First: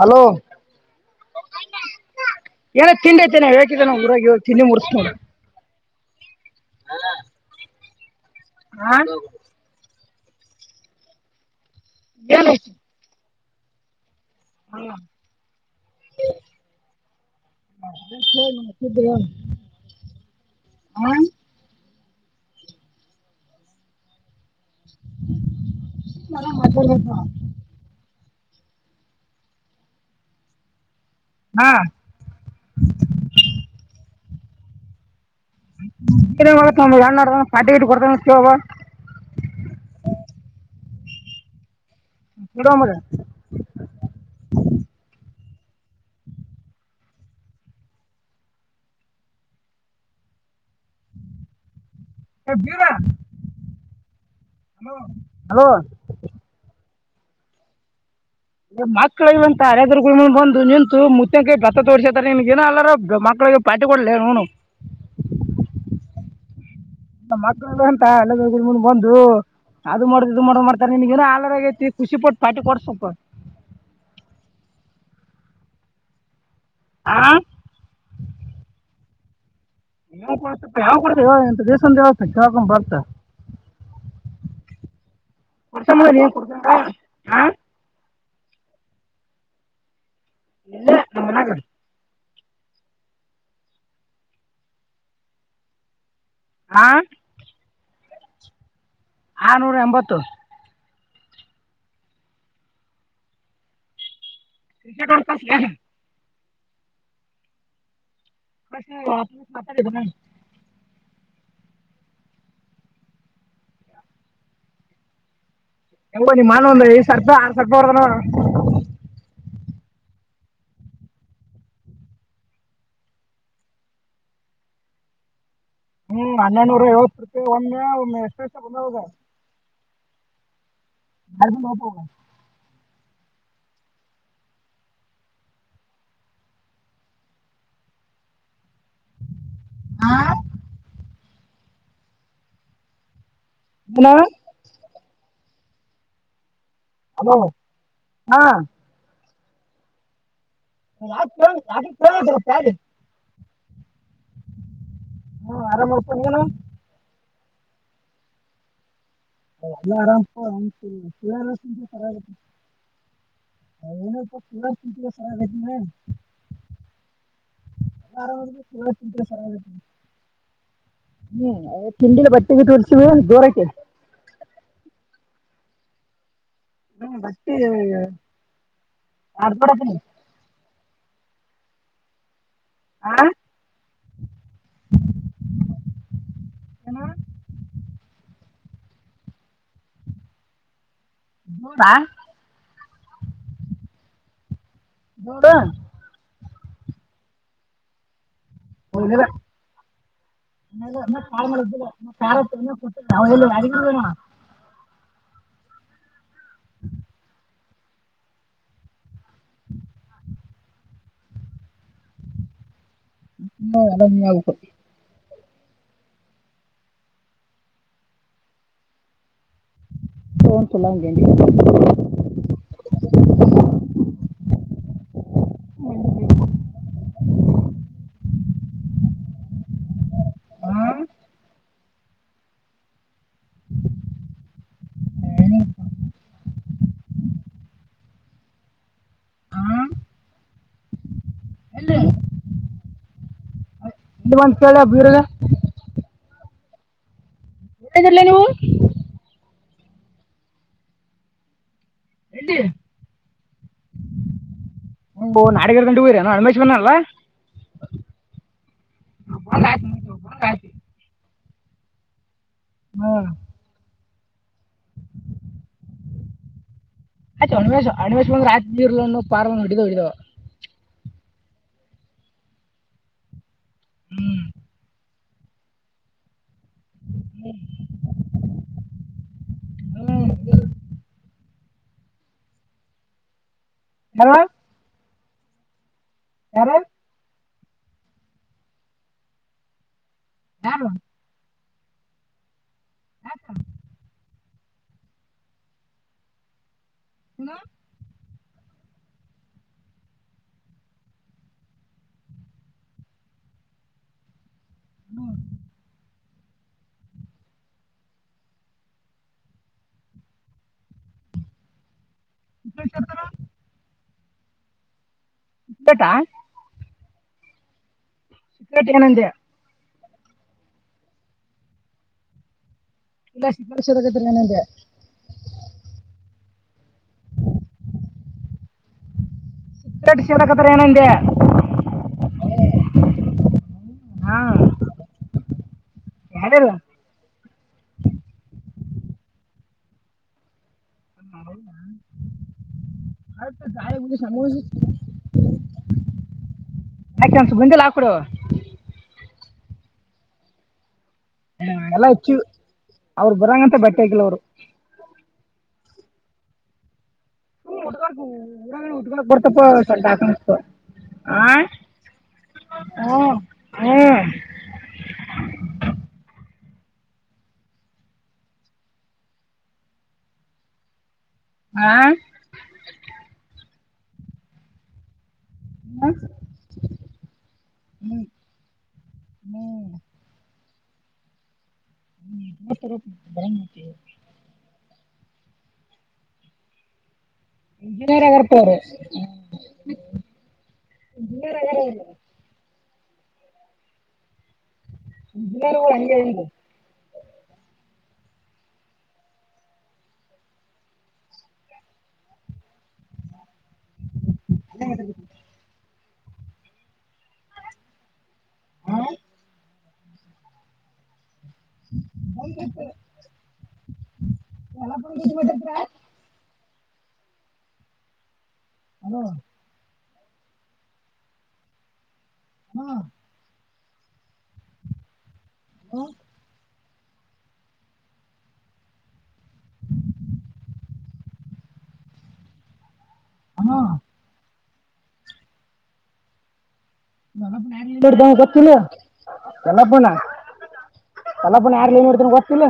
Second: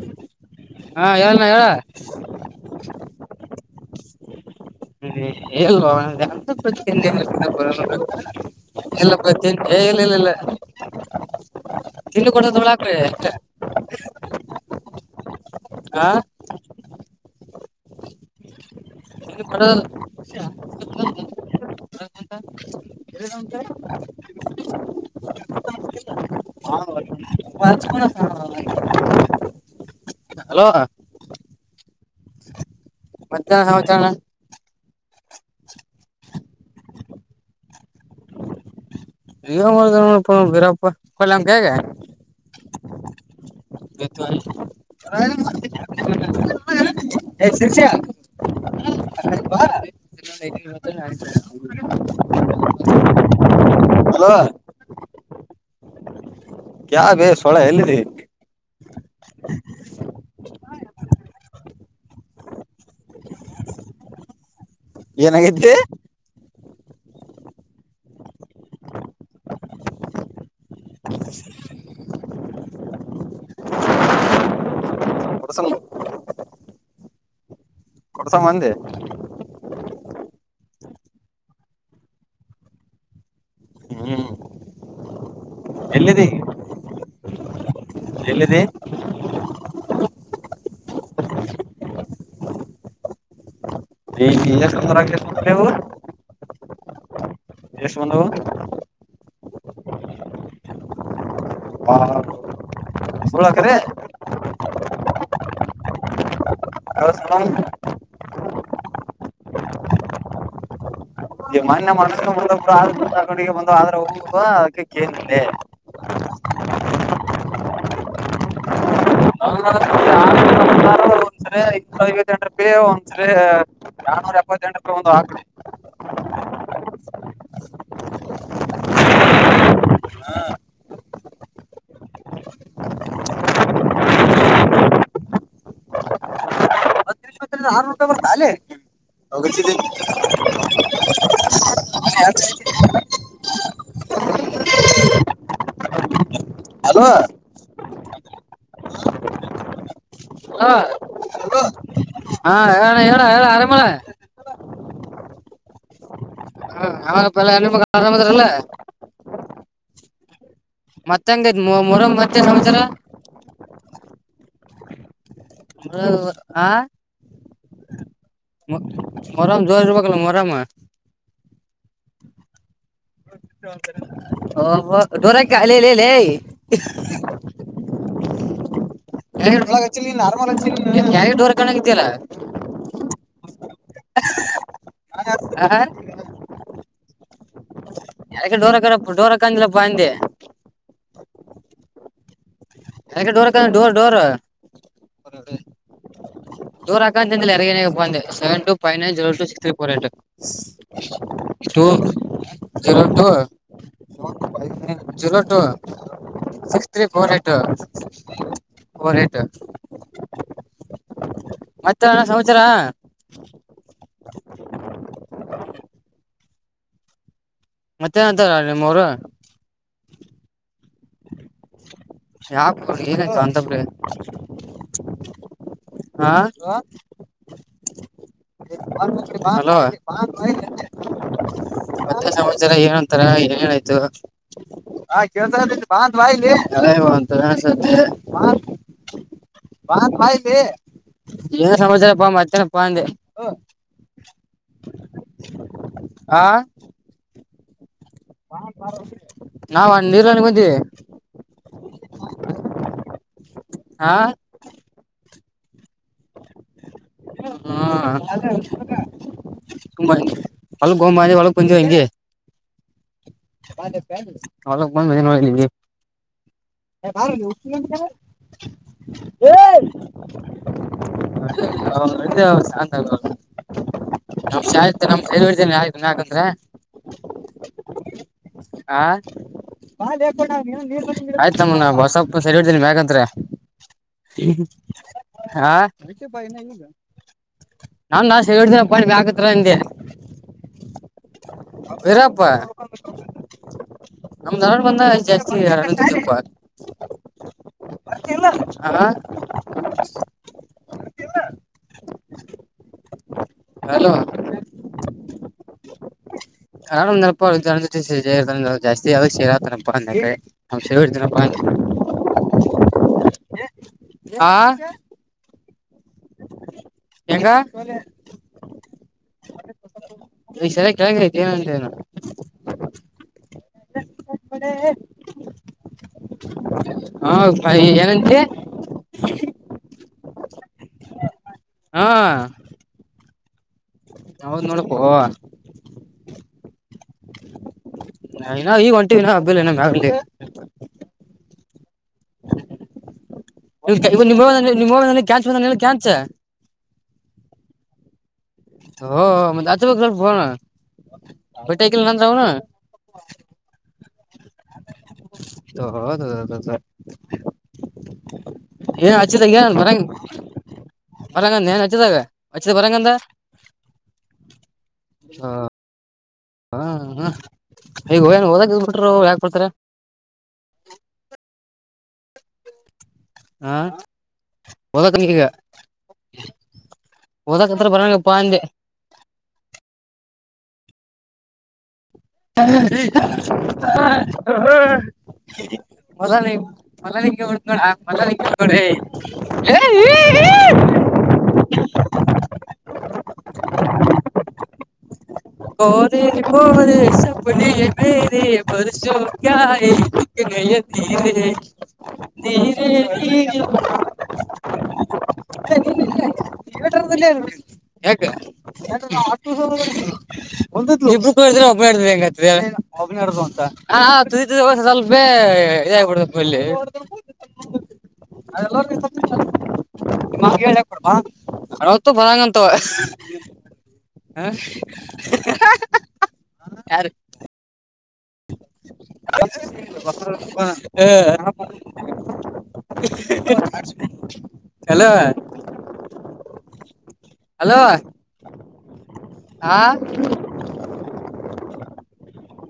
Hello ಹಾ ಹೇಳಣ್ಣ ಹೇಳ ಏನ ತಿಂಡಿ ತೇನೆ ಹೇಕಿದ್ದ ನ ಊರಾಗಿ ತಿಂಡಿ ಮುರ್ಸ್ಕೊಂಡು ಹಾ ಇಲ್ಲ ಬತೀನ್ ಏ ಇಲ್ಲ ಇಲ್ಲ ಇಲ್ಲ ತಿಲು ಏನ್ ಕೊಡದ ಐತಿ? ಒಳಾಕ್ಷ್ಟ ಹ್ಮ ಆಾ ಹ ಡ ರಂಟ ರ ಗಂಟೆ ಹ ಹಲೋ ಹಾ ಮಧ್ಯಾಹ್ನ ಹೌದಣ ತ ಪಾರ್ಟಿಟಿ ಕೊತಬ ಕೊಲ್ಲಮ್ಗೆೇಗ ಕಡ ಮರ [unintelligible] ಶರ್ ಹ ಬ್ಯರ ಹಲೋ ಹಲೋ ಹಲೋ ಯಾವೇ ಸೊಳ ಎಲ್ಲಿದೆ ಮಕ್ಳಿಗೆಂತ ಅರಾದರು ಬಂದು ನಿಂತು ಮುುತ್ತಂಕ ಭತ್ತ ತೋರ್ಸತಾರೆ ನಿನ್ಗ ಏನ ಅಲ್ಲಾರ ಮಕ್ಳ ಪಟ್ಟಿ ಕೊೂಡಲ್ಲ ನನು ಏನಾಗೈತಿ ಮಕ್ಳಲ್ಲ ಅಂತ ಎಲ್ಲ ಮುಂದ ಬಂದು ಅದು್ ಮಾಡ್ ಇದು ಮಾಡ್ ಮಾಡ್ತಾರೆ ನಿಮಗನ ಆಲರಾಗೈತಿ ಖುಷಿಪಟ್ಟು ಪಾಟಿ ಕೊಡ್ ಸ್ವಲ್ಪ [inaudible] ಪ್ರಸಲ ಆ ಕೊಡ್ಸ ಮಂದೆ. ಯಾವಾಗ ಬರ್ತಯೋ [unintelligible] ಹ [unintelligible] [unintelligible] ಕೊಡ್ತಾರ ಹ ಎಲ್ಲಿದೆ ಇಲ್ಲ ನಮ್ಮನಾಗ [unintelligible] ಇವು ಆಾ ಎಷ್ಟು ಬಂದವು ಆನೂರ ಎಂಬತ್ತು ಬ ಸಳಕೆರೆ ಕ್ರಿಕೆಟ್ [unintelligible] [unintelligible] [unintelligible] [unintelligible] ಬಂದ ಆದ್ರೆ ಒ ಅದಕ್ಕೆ ಕೇನೆ. ಹೋ ನಿಮಮ್ಮ ಒಂದು ಐದು ಸಾವಿರ ರೂಪಾಯಿ ಆರ್ ಸಾವಿರ ರೂಪಾಯಿ ಹೊರ್ದನ ನೋಡ. [unintelligible] ಒಂದ್ಸರಿ ಐನೂರ ಐವತ್ತ ಎಂಟ ರೂಪಿ ಒಂದ್ಸರಿ ನನೂರ ಎಪ್ಪತ್ತೆಂಟ ರೂಪಾಯಿ ಒಂದು ಹಾಕರಿ. ಹ್ಮ್ ಹನ್ನೆನೂರ ಐವತ್ತು [unintelligible] ಒಮ್ಮೆ ಒಮ್ಮೆ ಎಷ್ಟು ವರ್ಷ ಬಂದವಾಗ. [unintelligible] ಹೌಚ್ಚ ದಿನ. ಹಲೋ ಹಲೋ ಹಾ ಹಾ [unintelligible] ಹಾ ಹೇಳ ಹೇಳ ಹೇಳ ಅರಮ ಅಣ್ಣ ಹಾ ಆರಾಮಪ್ಪ ನೀನು ಅವಾಗ ಪಲ್ ಹೆಣಮಗ್ ಆರಾಮದರಲ. ಏಲ್ಲ ಆರಾಮ್. ಮತ್ತೆ ಎನ್ಗೈತ್ಪ ಮತ್ತೆ ಸಂಸರ. [unintelligible] ಹಾ ಆರ ಹ [unintelligible] ಮರಾಮ್ ಜೋರ್ ಇರ್ಬೇಕಲ್ಲ ಮರಾಮ ಹ್ಮ ತಿಂಡಿ ಬಟ್ಟೆೆಗೆ ತುರ್ಸ ದೂರಕ್ಕೆ. ಓ ಹೊ ಡೂರಕ ಲೆ ಲೆ ಲೆ. ಹ್ಮ ಬಸ್ [unintelligible] ಕಿದಲ್ಲಾ ಹಾ ಹ ಹ್ಮ ಯಾಕ ಡೋರ ಕ ಡೋರ ಕಂದಿಲ್ಲಪ್ಪ ಅಂದೆ. ನೋಡ ಎ ಡೋರ ಕ ಡೋರ್ ಡೋರ್ ಹೌದ ದೂರ್ ಹಾಕಂತಿಂದಲ ಯರಗೇನೇ ಬಂದೆ. ಸೆವೆನ್ ಟೂ ಫೈವ್ ನೈನ್ ಹೋಗಿಲ್ಲ zero two six, three four eight ಮತ್ತೆ ಕಾಲ್ ಟೂ ಮಾಡಿದ್ದಿಲ್ಲ ಮತ್ತೆ ಖಾರ ಚೆನ್ನಾಗಿ ಜೀರೋ ಕೊಟ್ಟಿಲ್ಲ ಅವ ಟೂ ಎಲ್ಲಿ ಯಾರಿಗೂ ಶ ಪ [inaudible] zero two six, three four eight, four eight, [inaudible] ಮತ್ತೆ ಎನಣ್ಣಸಮಾಚಾರ. ಹ್ಮ [inaudible] ಅರಾಮ ಆಗ ಕೊ ಮತ್ತೆ ಅಂತಾರ ನಿಮ್ಮ ಊರು. ಸಲ್ಲಂ ಗಗೆಗೆ [inaudible] ಯಾಕೋ ಏನಾಯ್ತು ಅಂತಪರಿ, ಹಾ, ಹಲೋ,, ಮತ್ತೆ ಸಮಾಚಾರ ಏನ್ ಅಂತಾರ ಏನ್ಏನಾಯ್ತು. ಹಾ ಕೇಳ್ತ ಮಾಾತ್ ಬಾ ಇಲ್ಲಿ ಬಲ್ಲಿ ಏನ ಎಲ್ಲಿ ಸಮಾಚಾರ ಪ ಅತ್ತನಪ್ಪಾಂದೆ. ಇ ಒಂದ ಕೇಳ ಬೀರಳ. ಹಾ, ತ್ತದಲ್ಲ ನೀವು [inaudible] ನಾವಾ ಹ ನೀರಾಣಿಗೆ ಬಂದೀವಿ. ಎಲ್ಲಿ ಹಾ, ಹ ನಾಡಗ ಗಂಡ ಹುರ [unintelligible] ಹಣಮೇಶ್ ಬಂದನಲ್ಲ. ಹಾ, ಬಂದ್ ಆಯ್ತು ತುಂಬಾ ನೀವು, ಬಂದ್ ಆಯ್ತು [inaudible] ಹೊ ಗಂಬಿ ಹೊಳ ಕೊಂಚ ಇಗೆ [inaudible] ಹಾ, ಅವಲ ಮನ್ ಮಜ ಮಾಡಲಿಗೆ [unintelligible] ಹ ಭಾವ ಆಯ್ತು ಅಣ್ಮೇಶ್ ಯಂಂತ ಅಣ್ಮೇಶ್ ಬಂದ್ರೆ ಆಯ್ತು ನೀರ್ಲನ್ನು ಹೇಳ ಪಾರ್ಲನ್ನು ಹಿಡಿದು ಹಿಡಿದವ [unintelligible] ಅವಂತ ನ [inaudible] ನ ಹತಿು ಯಾಕಂದ್ರೆ [unintelligible] ಹ ಹ್ಮ್ ನೀ [inaudible] ಮ್ಮ ಬಸಪ್ಪ ಸೆರಿ ಹಡ್ತನಿ ಮ್ಯಾಂತ ಯಾರು ಹ [unintelligible] ಯಾರು ನಾ ದಾಷ್ಟ ಹಳ್ಿನ ಪಿ ಬ ಆಾಕತ್ರ ನಿಂದ [unintelligible] ನ [inaudible] ಬಿರಪ್ಪ, ನಮ್ ನನಡ್ ಬಂದ ಜಾಸ್ತಿವಲ್ಪ [unintelligible] ನೀನು? ಇಲ್ಲ. ಆ ಹಲೋ, [inaudible] ಹಾ [unintelligible] ಜಾಸ್ತಿ ಆದದ ಸೇರಾತನಪ್ಪ ಅಂದ್ರೆನ ಅ ನಕ್ಷತ್ರರ [inaudible] ಹಾ, ಟಾ [inaudible] ಹೆಂಗಾ, ಚಕೇಟಿ ಆನಂದ್ಯ [unintelligible] ಇಷಾರಿ ಕೆಳಗಿಳಿತೇನಂದ., ಎಲ್ಲ ಪರಿಶೋದಕತನೆನಂದೆ. ಹಾ, ಏನಂತಿ ಕಟ್ಟಿಸಿಡಕತ್ಯರೆನಂದ. ಹಾ ಹೌದ್ ನೋಡೋಪೊ,, ಯ್ದಲ್ಲ [unintelligible] ನಾ ಈಗ ಹೊಂಟಿವ ನ ಹಬ್ಬಿಲ್ಲ ನಮ ಆಲಿ ಹ [inaudible] ಕ್ಯಾಂಚ್, ಕ್ಯಾಂಚ್ ಆಾಕಂದಸ ಗುಂಡಿಲ್ ಹಾಕೊಡು ಹ ಮೆ ಅದು ಬ ಬೋಣ ಹ ಎಲ್ಲಾ ಹೆಚ್ಚು ಅವರು ಬರಂಗಂತ ಬಟ್ಟೆ ಆಕಲ್ ಅವರು ಹ ಹೌದುೌದದದ ಹ ಉಕ್ ಏನ್ ಹಚ್ಚಿದಾಗ ಬರ್ತಪ್ಪ ಏನ್ ಬರಂಗ ಸ್ವಲ್ಾಕ ಆ ಬರಂಗಂದ ಏನ್ ಹಚ್ಚಿದಾಗ ಹಚ್ಚಿದ ಬರಂಗಂದ ಹಓ ಹ್ಮ ಹ್ಮ ಹ್ಮ್ ಈಗ ಹನ್ ಹೋದಕ್ಕೆ ಬಿಟರು ಯಾಕ ಬಿಡ್ತಾರ ಆಾ ಹಾ ದ ಕನಗ ಹ್ಞೂ ಓದ ಕತ್ರ ಬರಂಗಪ್ಪ ಅಂದಾ,, ಹ [inaudible] ಮಲ್ಲ ನೀ ಮಲ್ಲ ನೀ [unintelligible] ಮಲ್ಲ ಇಂಜಿನಿಯರ್ ಲ ಆಗ್ಯಾರಪ್ಪ ಅವರು [unintelligible] [inaudible] ಇ [inaudible] ಇಂಜಿನಿಯರ್ಗಳು ಗರೆರಿೋರೆ ಸ ಮೇರೆ ಬರ್ಸೋ ಕಯ ಚಕ್ಕ ಗಯ ತೀರೆ ದಹ ಹ ಿಯೇಟರ್ಲ್ಲ ಆಟ ಒಂದು ್ರೆ ಒಬ್ಬಡ ಹೆಂಗ ಒಬ್ಬಡ ಅಂತುದ ಸ್ವಪೇ ಇದಬಡ ಅಲ್ಲೆ ಹ್ಞೂ [unintelligible] ಬಂತಾವ ಹ ಹ ಯಾರ ಹ ನೋಡ್ದ ಹಲೋ ಹಲೋ ಗತ್ತನ ಆ ಎಲ್ಲ ಬಣ ಕಲ ಬಣ ಯಾರ್ಲಿ ಏನ್ರ್ತನ ಗೊತ್ತತಿಿಲ್ಲ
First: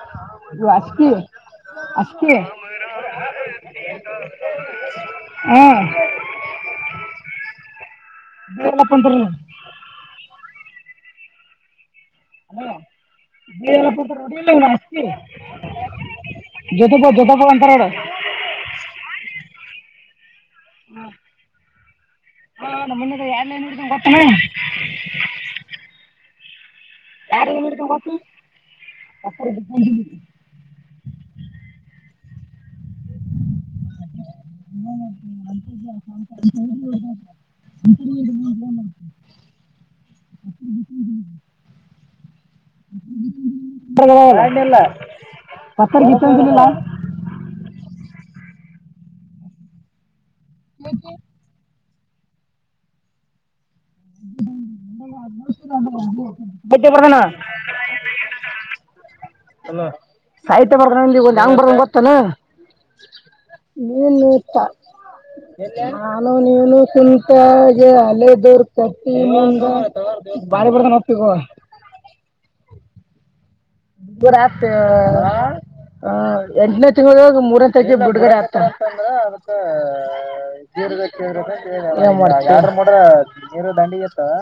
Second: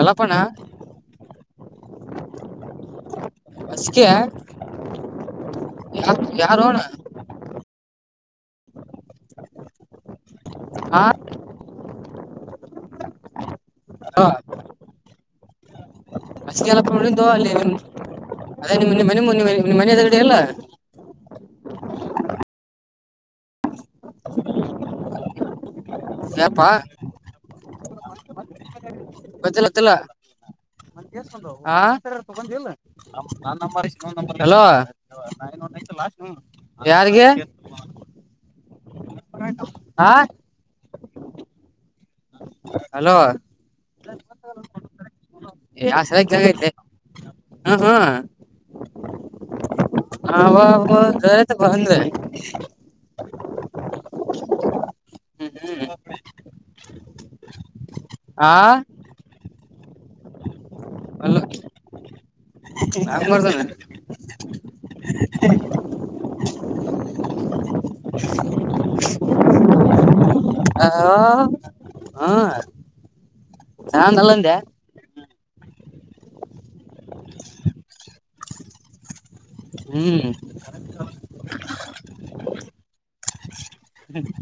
ಎಲ್ಲಪ್ಪಣ ಇ ಅಷ್ಟಕ ಅಷ್ಟಕ ಅಸಿಕೆ ಹಾ ಯ ಯಾರಾರಣ ಬಪ್ಪಂತ ಹ ಆ, ಅಡ್ಡಿತಿ ಅಸ್ಕೆ ಎಲ್ಲಪ್ಪ ಜೊತೆಕ ಜೊತೆಕ ಅಂಂತರರ ನಿ ಮನೆ ನಿ ಮನೆ ಎದಗಡೆ ಎಲ್ಲ ಹ್ಮ ಹ ನನ್ನ ಎಾರನ್ಡ್ದ ಗೊತ್ತನ ಕಪಾ ಯಾರ್ಲಿ ನೋಡ್ತಾನ ಗೊತ್ತು ಬತ್ತಲ್ಲತ್ತಲ್ಲ ಮಂದ ಸರಿ ತಗಂದ ಎ ನ ಲೋ ಯಾರಿಗೆ ಆಾ ಗ್ಣಲ್ಲ ೈತೆ ಹ ಹಾ ಹ ರ ತ ಬಂದ ಧ ಹಲೋ ಆ [unintelligible] ಸಹಿತ್ಯ ಬರ್ಧನ ಅಲ್ಲ ಹೆಂಗ್ ಬರ್ಧನ ಗೊತ್ತಾನ ಹಂಗ್ ಬರ್ತಾನೆ ಏನ್ ಹೇಳ್ತಾ ನಾನು ನೀನು ಕುಂತಾಗೆ ಅಲೆ ದೂರ್ ಕಟ್ಟಿ ಮುಂದ ಬಾರಿ ಬರ್ತ ಹ್ತಗ ಆ ಹಾ ನಾನ್ ಅಲ್ಲಂದೆ ಎಂಟನೇ ತಿಂಗಳ ಮೂರನೇ ತಕ ಬಿುಡ್ಗರೆತ್ ಅಂದ್ರ ಅದಪ ಹ್ಮ್ ಜೀದ್ರ [inaudible] ನೀರು ತಣ್ಣಗಿರುತ್ತವಾ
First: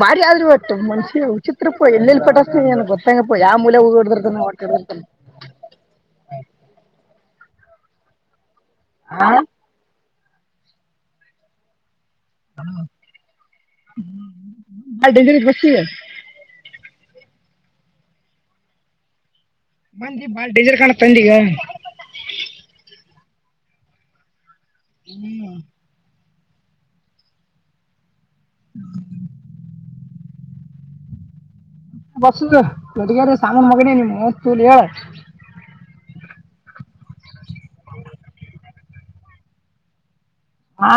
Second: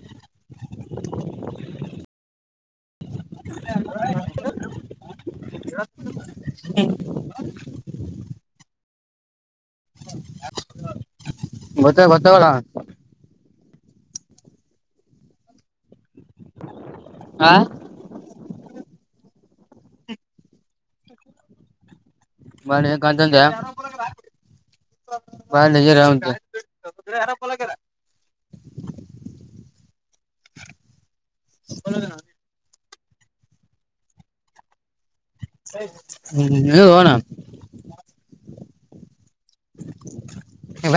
ಬಾರಿ ಆದ್ರೂ ಮನುಷ್ಯ ವಿಚಿತ್ರ [unintelligible] ಪಟಾಯ್ಸಿನಿ ಗೊತ್ತೇನಪ್ಪಾ ಹಿಡ್ದಿರ್ತನೆ ಯಾವ ಮೂಲೆಗೆ ಹೋದರು ಹಿಡಿದಿರ್ತಾನೆ ಹ್ಮ್ ಹಾ ಗೊತ್ತ ಗೊತ್ತಾಗಳ ಅಡ ಬಸಿಗ ಆ ಬಂದಿ ಬಾಳ ಡೇಂಜರಸ್ ಕಾಣತ್ಂದ ಈಗ ಕಂತಂತ ಬಜರಟ [unintelligible] ುದು್ರ ಹಾರ ಪಲಕಲ್ಲ [inaudible] ಹ್ಮ [unintelligible] [inaudible] ಬಸ್ ಅಧಗಾರ ಸಾಮನ್ ಮಗಣ ನೀ ಮಸ್ ತು ಲ [unintelligible] ಹ್ಮ್ ನಡಿ ಹೋಗೋಣ [inaudible]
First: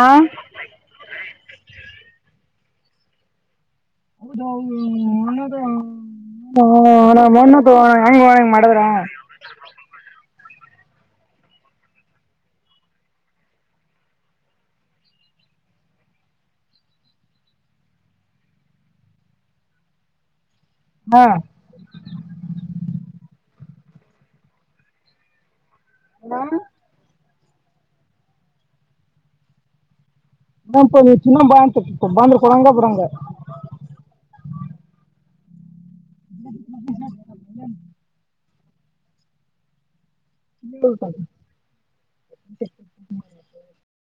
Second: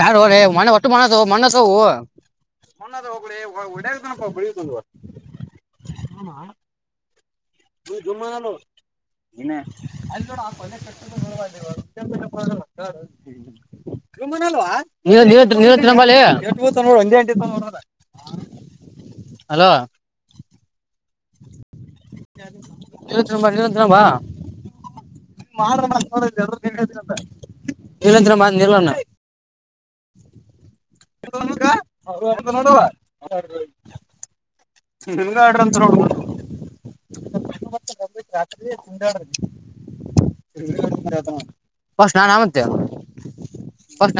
ಆ ಹೋಗಲೇ [unintelligible] ಹೌದೌದು [unintelligible] ಹ ತ ಹೆಂಗ ಹ ಹೆಂಗ ಜುಮ್ಮನಲ್ಲು ಮಾಡದ್ರ [unintelligible] [inaudible] ಲೂ ಒಂದಂಟೋ [unintelligible] ಹಲೋ ಹಾ ಇವತ್ತ ಇವತ್ತರಂಬ [unintelligible] ಮಾಡ ಮತ್ ಏನಂತ ನಿಲಂದ್ರ ನಿಲಣ [unintelligible] ನ ನೀ ಚಿನ್ನ ಬಂತ ಬಂದು ಕೊಡಂಗ ನೋಡುವ ಬಿಡಂಗ ಹ ಇಂಗಾ ಆದ್ರಂತೆ ನೋಡು [unintelligible] ಹ್ಮ [unintelligible] ಅ ತಿರುಗಾಡಿ ಬಿಡಂಗ [inaudible] ಫಸ್ಟ್ ನಾನು [unintelligible]